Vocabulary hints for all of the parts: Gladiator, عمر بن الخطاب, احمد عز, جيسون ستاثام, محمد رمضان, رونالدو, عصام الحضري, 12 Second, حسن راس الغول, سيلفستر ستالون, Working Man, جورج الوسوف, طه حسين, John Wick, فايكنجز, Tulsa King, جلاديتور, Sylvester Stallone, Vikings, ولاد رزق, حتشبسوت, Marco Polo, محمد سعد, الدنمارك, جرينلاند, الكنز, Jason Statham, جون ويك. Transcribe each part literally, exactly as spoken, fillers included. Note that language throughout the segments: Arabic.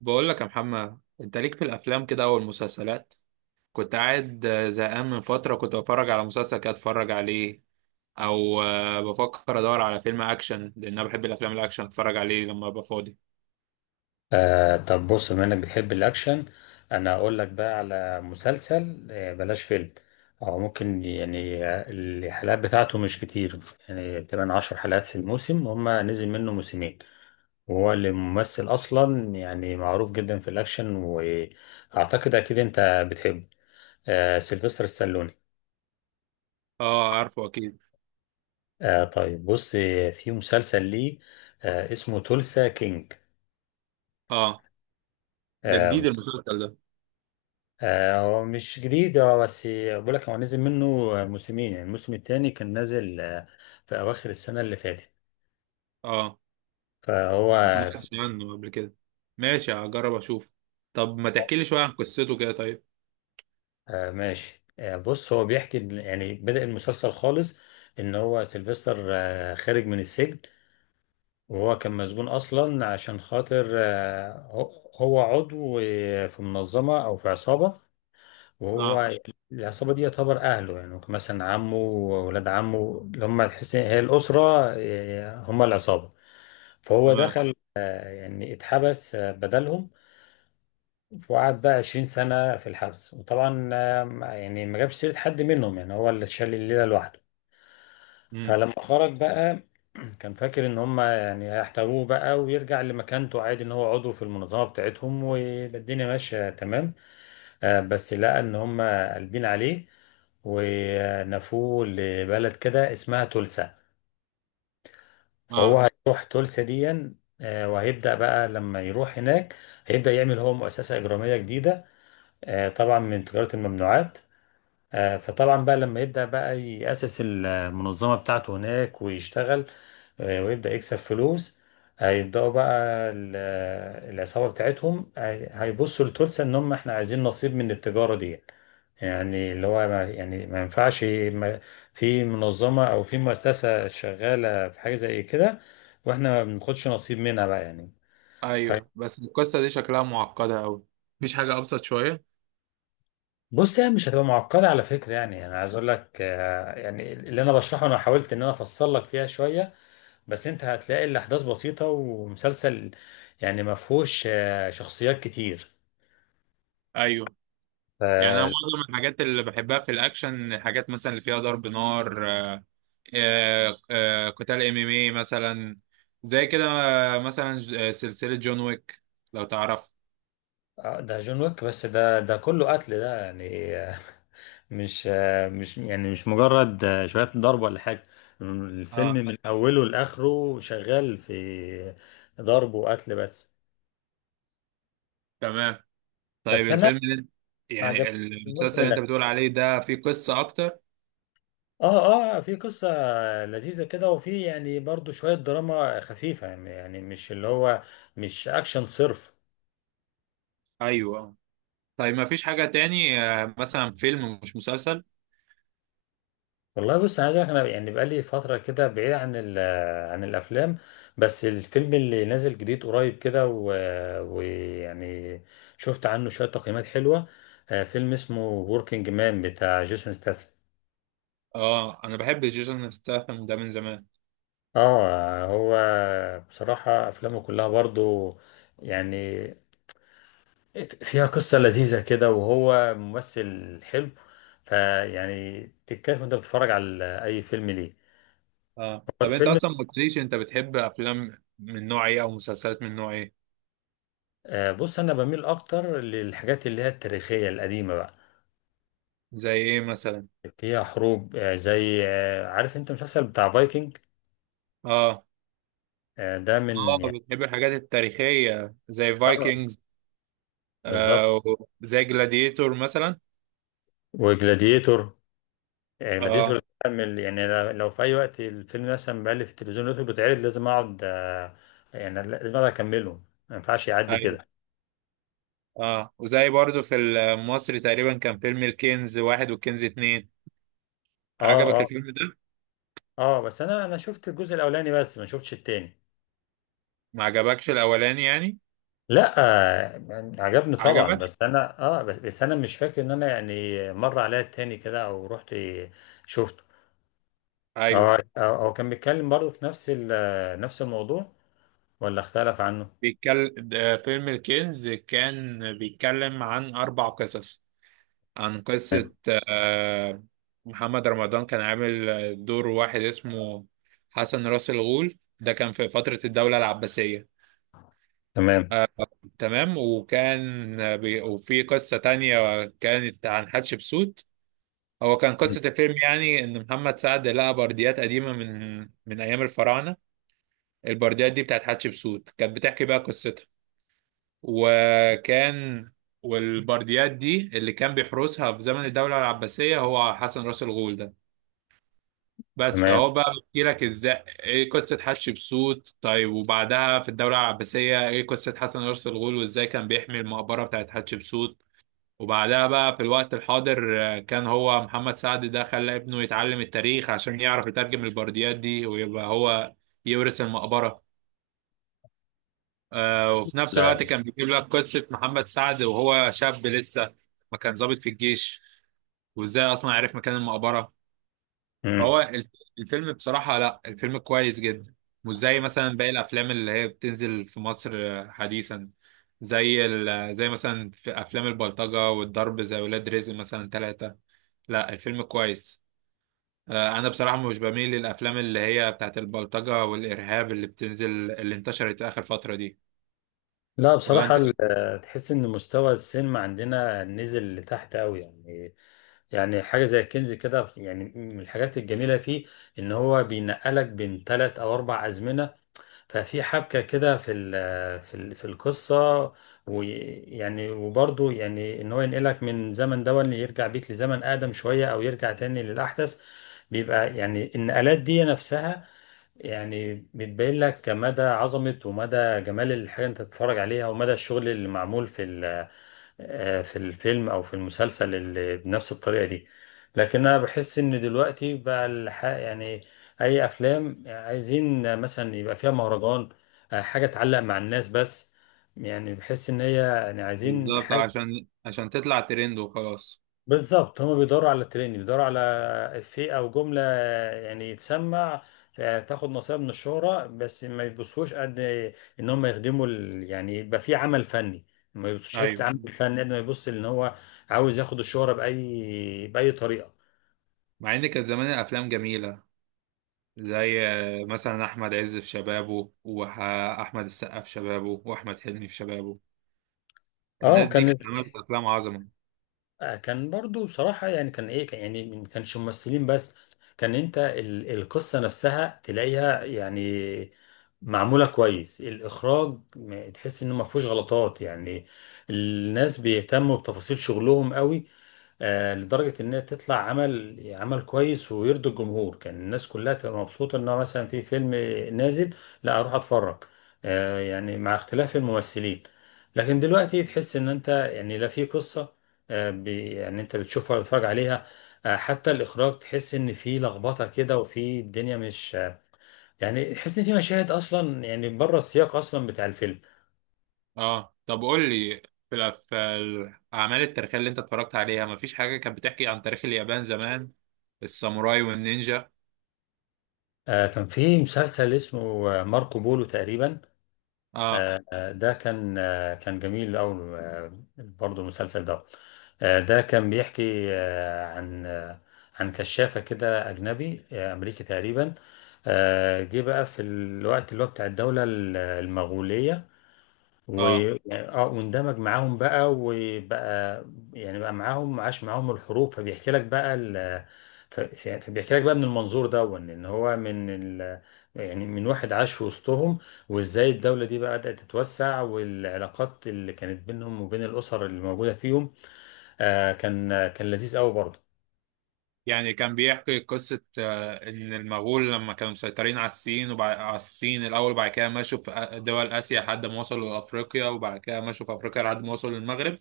بقول لك يا محمد، انت ليك في الافلام كده او المسلسلات؟ كنت قاعد آه، زهقان من فتره، كنت بتفرج على مسلسل كده اتفرج عليه. او آه، بفكر ادور على فيلم اكشن، لان انا بحب الافلام الاكشن اتفرج عليه لما ابقى فاضي. آه طب بص، بما انك بتحب الاكشن، انا اقول لك بقى على مسلسل، آه بلاش فيلم. او ممكن يعني، آه، الحلقات بتاعته مش كتير. يعني تقريبا عشر حلقات في الموسم، هما نزل منه موسمين. وهو اللي ممثل اصلا، يعني معروف جدا في الاكشن، واعتقد اكيد انت بتحبه. آه سيلفستر السالوني. اه، عارفه اكيد. آه طيب بص، آه، في مسلسل ليه آه اسمه تولسا كينج. اه، ده آه، جديد المسلسل ده؟ آه، هو مش جديد، هو بس بقول لك هو نزل منه موسمين، يعني الموسم الثاني كان نازل آه، في أواخر السنة اللي فاتت. اه، فهو أنا ما سمعتش عنه قبل كده. ماشي، هجرب اشوف. طب ما تحكي لي شويه عن قصته كده، طيب؟ آه، ماشي. آه، بص هو بيحكي إن- يعني بدأ المسلسل خالص، إن هو سيلفستر آه، خارج من السجن. وهو كان مسجون أصلا عشان خاطر آه، هو هو عضو آه، في منظمة أو في عصابة. وهو اه. يعني العصابة دي يعتبر أهله، يعني مثلا عمه وولاد عمه اللي هم الحس- هي الأسرة، إيه، هم العصابة. فهو تمام. دخل آه، يعني اتحبس آه، بدلهم. وقعد بقى 20 سنة في الحبس. وطبعا آه، ما- يعني ما جابش سيرة حد منهم، يعني هو اللي شال الليلة لوحده. امم. فلما خرج بقى كان فاكر ان هم يعني هيحتووه بقى ويرجع لمكانته عادي، ان هو عضو في المنظمة بتاعتهم والدنيا ماشية تمام. آه، بس لقى ان هم قلبين عليه ونفوه لبلد كده اسمها تولسا. فهو اه. هيروح تولسا دي. آه، وهيبدأ بقى لما يروح هناك، هيبدأ يعمل هو مؤسسة إجرامية جديدة، آه، طبعا من تجارة الممنوعات. آه، فطبعا بقى لما يبدأ بقى يأسس المنظمة بتاعته هناك ويشتغل، آه، ويبدأ يكسب فلوس. هيبدأوا بقى ال- العصابة بتاعتهم هي- هيبصوا لتولسا ان هم احنا عايزين نصيب من التجارة دي. يعني اللي هو ما يعني ما ينفعش ما- في منظمة او في مؤسسة شغالة في حاجة زي كده، واحنا ما بناخدش نصيب منها بقى يعني. ايوه، بس القصه دي شكلها معقده قوي. مفيش حاجه ابسط شويه؟ فبص، يعني مش هتبقى معقدة على فكرة. يعني انا عايز اقول لك آه، يعني اللي انا بشرحه، انا حاولت ان انا افصل لك فيها شوية، بس انت هتلاقي الاحداث بسيطه ومسلسل، يعني ما فيهوش آه، شخصيات كتير. ايوه. ف- يعني انا معظم الحاجات اللي بحبها في الاكشن، الحاجات مثلا اللي فيها ضرب نار، آه، آه، آه، قتال ام ام اي مثلا، زي كده آه، مثلا ج- آه، سلسلة جون ويك، لو تعرف. آه، ده جون ويك، بس ده ده كله قتل، ده يعني آه، مش آه، مش يعني مش مجرد آه، شويه ضرب ولا حاجه. الفيلم اه، من اوله لاخره شغال في ضرب وقتل بس. تمام. طيب بس انا الفيلم اللي انت- ما يعني عجبنيش المسلسل الموسم اللي انت الاخير. بتقول عليه ده فيه قصة اكتر. اه، اه، في قصه لذيذه كده، وفي يعني برضو شويه دراما خفيفه، يعني مش اللي هو مش اكشن صرف. ايوه. طيب، ما فيش حاجة تاني آه، مثلا فيلم مش مسلسل؟ والله بص، عايز اقولك انا يعني بقالي فتره كده بعيد عن ال- عن الافلام، بس الفيلم اللي نازل جديد قريب كده و- ويعني شفت عنه شويه تقييمات حلوه. آه، فيلم اسمه وركينج مان، بتاع جيسون ستاثام. اه، انا بحب جيسون ستاثام ده من زمان. اه هو بصراحه افلامه كلها برضو يعني فيها قصه لذيذه كده، وهو ممثل حلو. فيعني تتكيف وانت بتتفرج على اي فيلم ليه. اه، هو طب انت الفيلم، اصلا ما قلتليش، انت بتحب افلام من نوع ايه او مسلسلات من نوع ايه؟ آه، بص انا بميل اكتر للحاجات اللي هي التاريخيه القديمه بقى، زي ايه مثلا؟ فيها حروب، آه، زي آه، عارف انت المسلسل بتاع فايكنج. اه، آه، ده من اه، يعني. بتحب الحاجات التاريخية زي آه، فايكنجز؟ بالظبط. آه، زي جلاديتور مثلا؟ وجلاديتور، آه، جلاديتور اه، ده كان من- يعني ل- لو في اي وقت الفيلم مثلا بقى في التلفزيون لقيته بيتعرض لازم اقعد، آه، يعني لازم اقعد اكمله، ما ينفعش يعدي ايوه. كده. اه، وزي برضو في مصر تقريبا كان فيلم الكنز واحد والكنز اتنين. اه، عجبك اه، الفيلم ده؟ اه، بس انا انا شفت الجزء الاولاني، بس ما شفتش التاني. ما عجبكش الأولاني يعني؟ لا، آه، يعني عجبني طبعا، عجبك؟ بس انا اه بس بس انا مش فاكر ان انا يعني مر عليا التاني كده او رحت شفته، او ايوه، او أو كان بيتكلم برضه في نفس ال- نفس الموضوع، ولا اختلف عنه. بيتكلم. فيلم الكنز كان بيتكلم عن أربع قصص، عن قصة آه، محمد رمضان، كان عامل آه، دور واحد اسمه حسن راس الغول، ده كان في فترة الدولة العباسية. تمام. تمام، وكان آه، بي... وفي قصة تانية كانت عن حتشبسوت. هو كان مم. قصة الفيلم يعني إن محمد سعد لقى برديات قديمة من من أيام الفراعنة. البرديات دي بتاعت حتشبسوت كانت بتحكي بقى قصتها. وكان والبرديات دي اللي كان بيحرسها في زمن الدولة العباسية هو حسن راس الغول ده. بس تمام. فهو بقى بيحكي لك ازاي ايه قصه حش بسوت، طيب وبعدها في الدوله العباسيه ايه قصه حسن رأس الغول وازاي كان بيحمي المقبره بتاعت حتشبسوت. وبعدها بقى في الوقت الحاضر، آه، كان هو محمد سعد ده خلى ابنه يتعلم التاريخ عشان يعرف يترجم البرديات دي ويبقى هو يورث المقبره. آه، وفي نفس الوقت لا. كان بيجيب لك قصه محمد سعد وهو شاب لسه ما كان ضابط في الجيش وازاي اصلا عرف مكان المقبره. مم. هو الف- الفيلم بصراحة، لا الفيلم كويس جدا. مش زي مثلا باقي الأفلام اللي هي بتنزل في مصر آه، حديثا، زي ال... زي مثلا في أفلام البلطجة والضرب، زي ولاد رزق مثلا ثلاثة. لا، الفيلم كويس. آه، أنا بصراحة مش بميل للأفلام اللي هي بتاعت البلطجة والإرهاب اللي بتنزل اللي انتشرت آخر فترة دي. لا ولا بصراحة، أنت ال- إيه؟ آه، تحس ان مستوى السينما عندنا نزل لتحت قوي يعني. يعني حاجة زي الكنز كده، يعني من الحاجات الجميلة فيه ان هو بينقلك بين ثلاث او اربع ازمنة. ففي حبكة كده في ال- في ال- في القصة. ويعني وبرضه يعني ان هو ينقلك من زمن ده اللي يرجع بيك لزمن اقدم شوية، او يرجع تاني للاحدث. بيبقى يعني النقلات دي نفسها، يعني بتبين لك مدى عظمة ومدى جمال الحاجة انت تتفرج عليها، ومدى الشغل اللي معمول في ال، آه، في الفيلم او في المسلسل اللي بنفس الطريقه دي. لكن انا بحس ان دلوقتي بقى الح- يعني اي افلام عايزين مثلا يبقى فيها مهرجان، آه، حاجه تعلق مع الناس بس. يعني بحس ان هي يعني عايزين بالظبط، حاجه. عشان عشان تطلع ترند وخلاص. بالظبط، هما بيدوروا على ترند، بيدوروا على افيه او جمله يعني يتسمع، آه، تاخد نصيب من الشهره بس. ما يبصوش قد ان هم يخدموا ال... يعني يبقى في عمل فني، ما يبصوش حته أيوه، عمل فني قد ما يبص ان هو عاوز ياخد الشهره باي باي طريقه. مع إن كانت زمان الأفلام جميلة، زي آه، مثلا احمد عز في شبابه واحمد السقا في شبابه واحمد حلمي في شبابه. اه الناس دي كان كانت عملت افلام عظمه. آه، كان برضو بصراحة يعني كان ايه، كان يعني ما كانش ممثلين بس، كان انت ال- القصة نفسها تلاقيها يعني معمولة كويس. الإخراج م- تحس إنه ما فيهوش غلطات يعني، الناس بيهتموا بتفاصيل شغلهم قوي، آه، لدرجة إنها تطلع عمل عمل كويس ويرضي الجمهور. كان الناس كلها تبقى مبسوطة إنها مثلا في فيلم نازل، لا أروح أتفرج، آه، يعني مع اختلاف الممثلين. لكن دلوقتي تحس إن أنت يعني لا في قصة، آه، بي- يعني انت بتشوفها وتتفرج عليها. آه، حتى الاخراج تحس ان في لخبطه كده، وفي الدنيا مش آه، يعني تحس ان في مشاهد اصلا يعني بره السياق اصلا بتاع الفيلم. اه، طب قول لي، في الأف- في الاعمال التاريخيه اللي انت اتفرجت عليها ما فيش حاجه كانت بتحكي عن تاريخ اليابان زمان، الساموراي والنينجا؟ آه، كان في مسلسل اسمه آه، ماركو بولو تقريبا. اه. آه، آه، ده كان آه، كان جميل قوي برضه المسلسل ده. آه، ده كان بيحكي آه، عن آه، عن كشافه كده اجنبي، آه، امريكي تقريبا. آه، جه بقى في الوقت اللي هو بتاع الدوله المغوليه، اه، واه، واندمج معاهم بقى وبقى يعني بقى معاهم، عاش معاهم الحروب، فبيحكي لك بقى ال... ف- ف- فبيحكي لك بقى من المنظور ده، وان إن هو من ال... يعني من واحد عاش في وسطهم، وازاي الدولة دي بقى بدأت تتوسع، والعلاقات اللي كانت بينهم وبين الأسر اللي موجودة فيهم. آه كان كان لذيذ قوي برضه. يعني كان بيحكي قصه آه، ان المغول لما كانوا مسيطرين على الصين، وبعد على الصين الاول وبعد كده مشوا في آ- دول اسيا لحد ما وصلوا لافريقيا، وبعد كده مشوا في افريقيا لحد ما وصلوا للمغرب.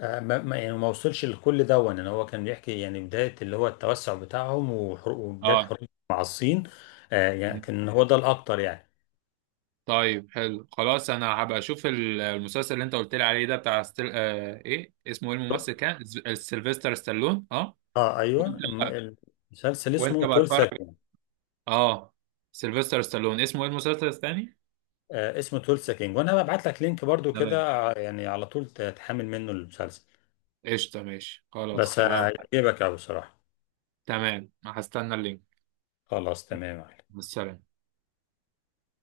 آه ما ما- يعني ما وصلش لكل ده، وان هو كان بيحكي يعني بداية اللي هو التوسع بتاعهم، وحرو- وبداية اه، حروب مع الصين. آه يعني كان هو ده الأكتر يعني. طيب حلو خلاص، انا هبقى اشوف ال- المسلسل اللي انت قلت لي عليه ده بتاع ستيل... آه... ايه اسمه، ايه الممثل كان ز- آه، سيلفستر ستالون، اه. اه وانت ايوه، بقى الم- المسلسل وانت اسمه بقى 12 اتفرج. سكند. اه. سيلفستر ستالون، اسمه ايه المسلسل الثاني؟ آه اسمه 12 سكند، وانا ببعت لك لينك برضو تمام. كده ع- يعني على طول ت- تحمل منه المسلسل. قشطه، ماشي خلاص بس خلاص يبقى. هيعجبك قوي بصراحه. تمام، هستنى اللينك. خلاص تمام. بالسلامه.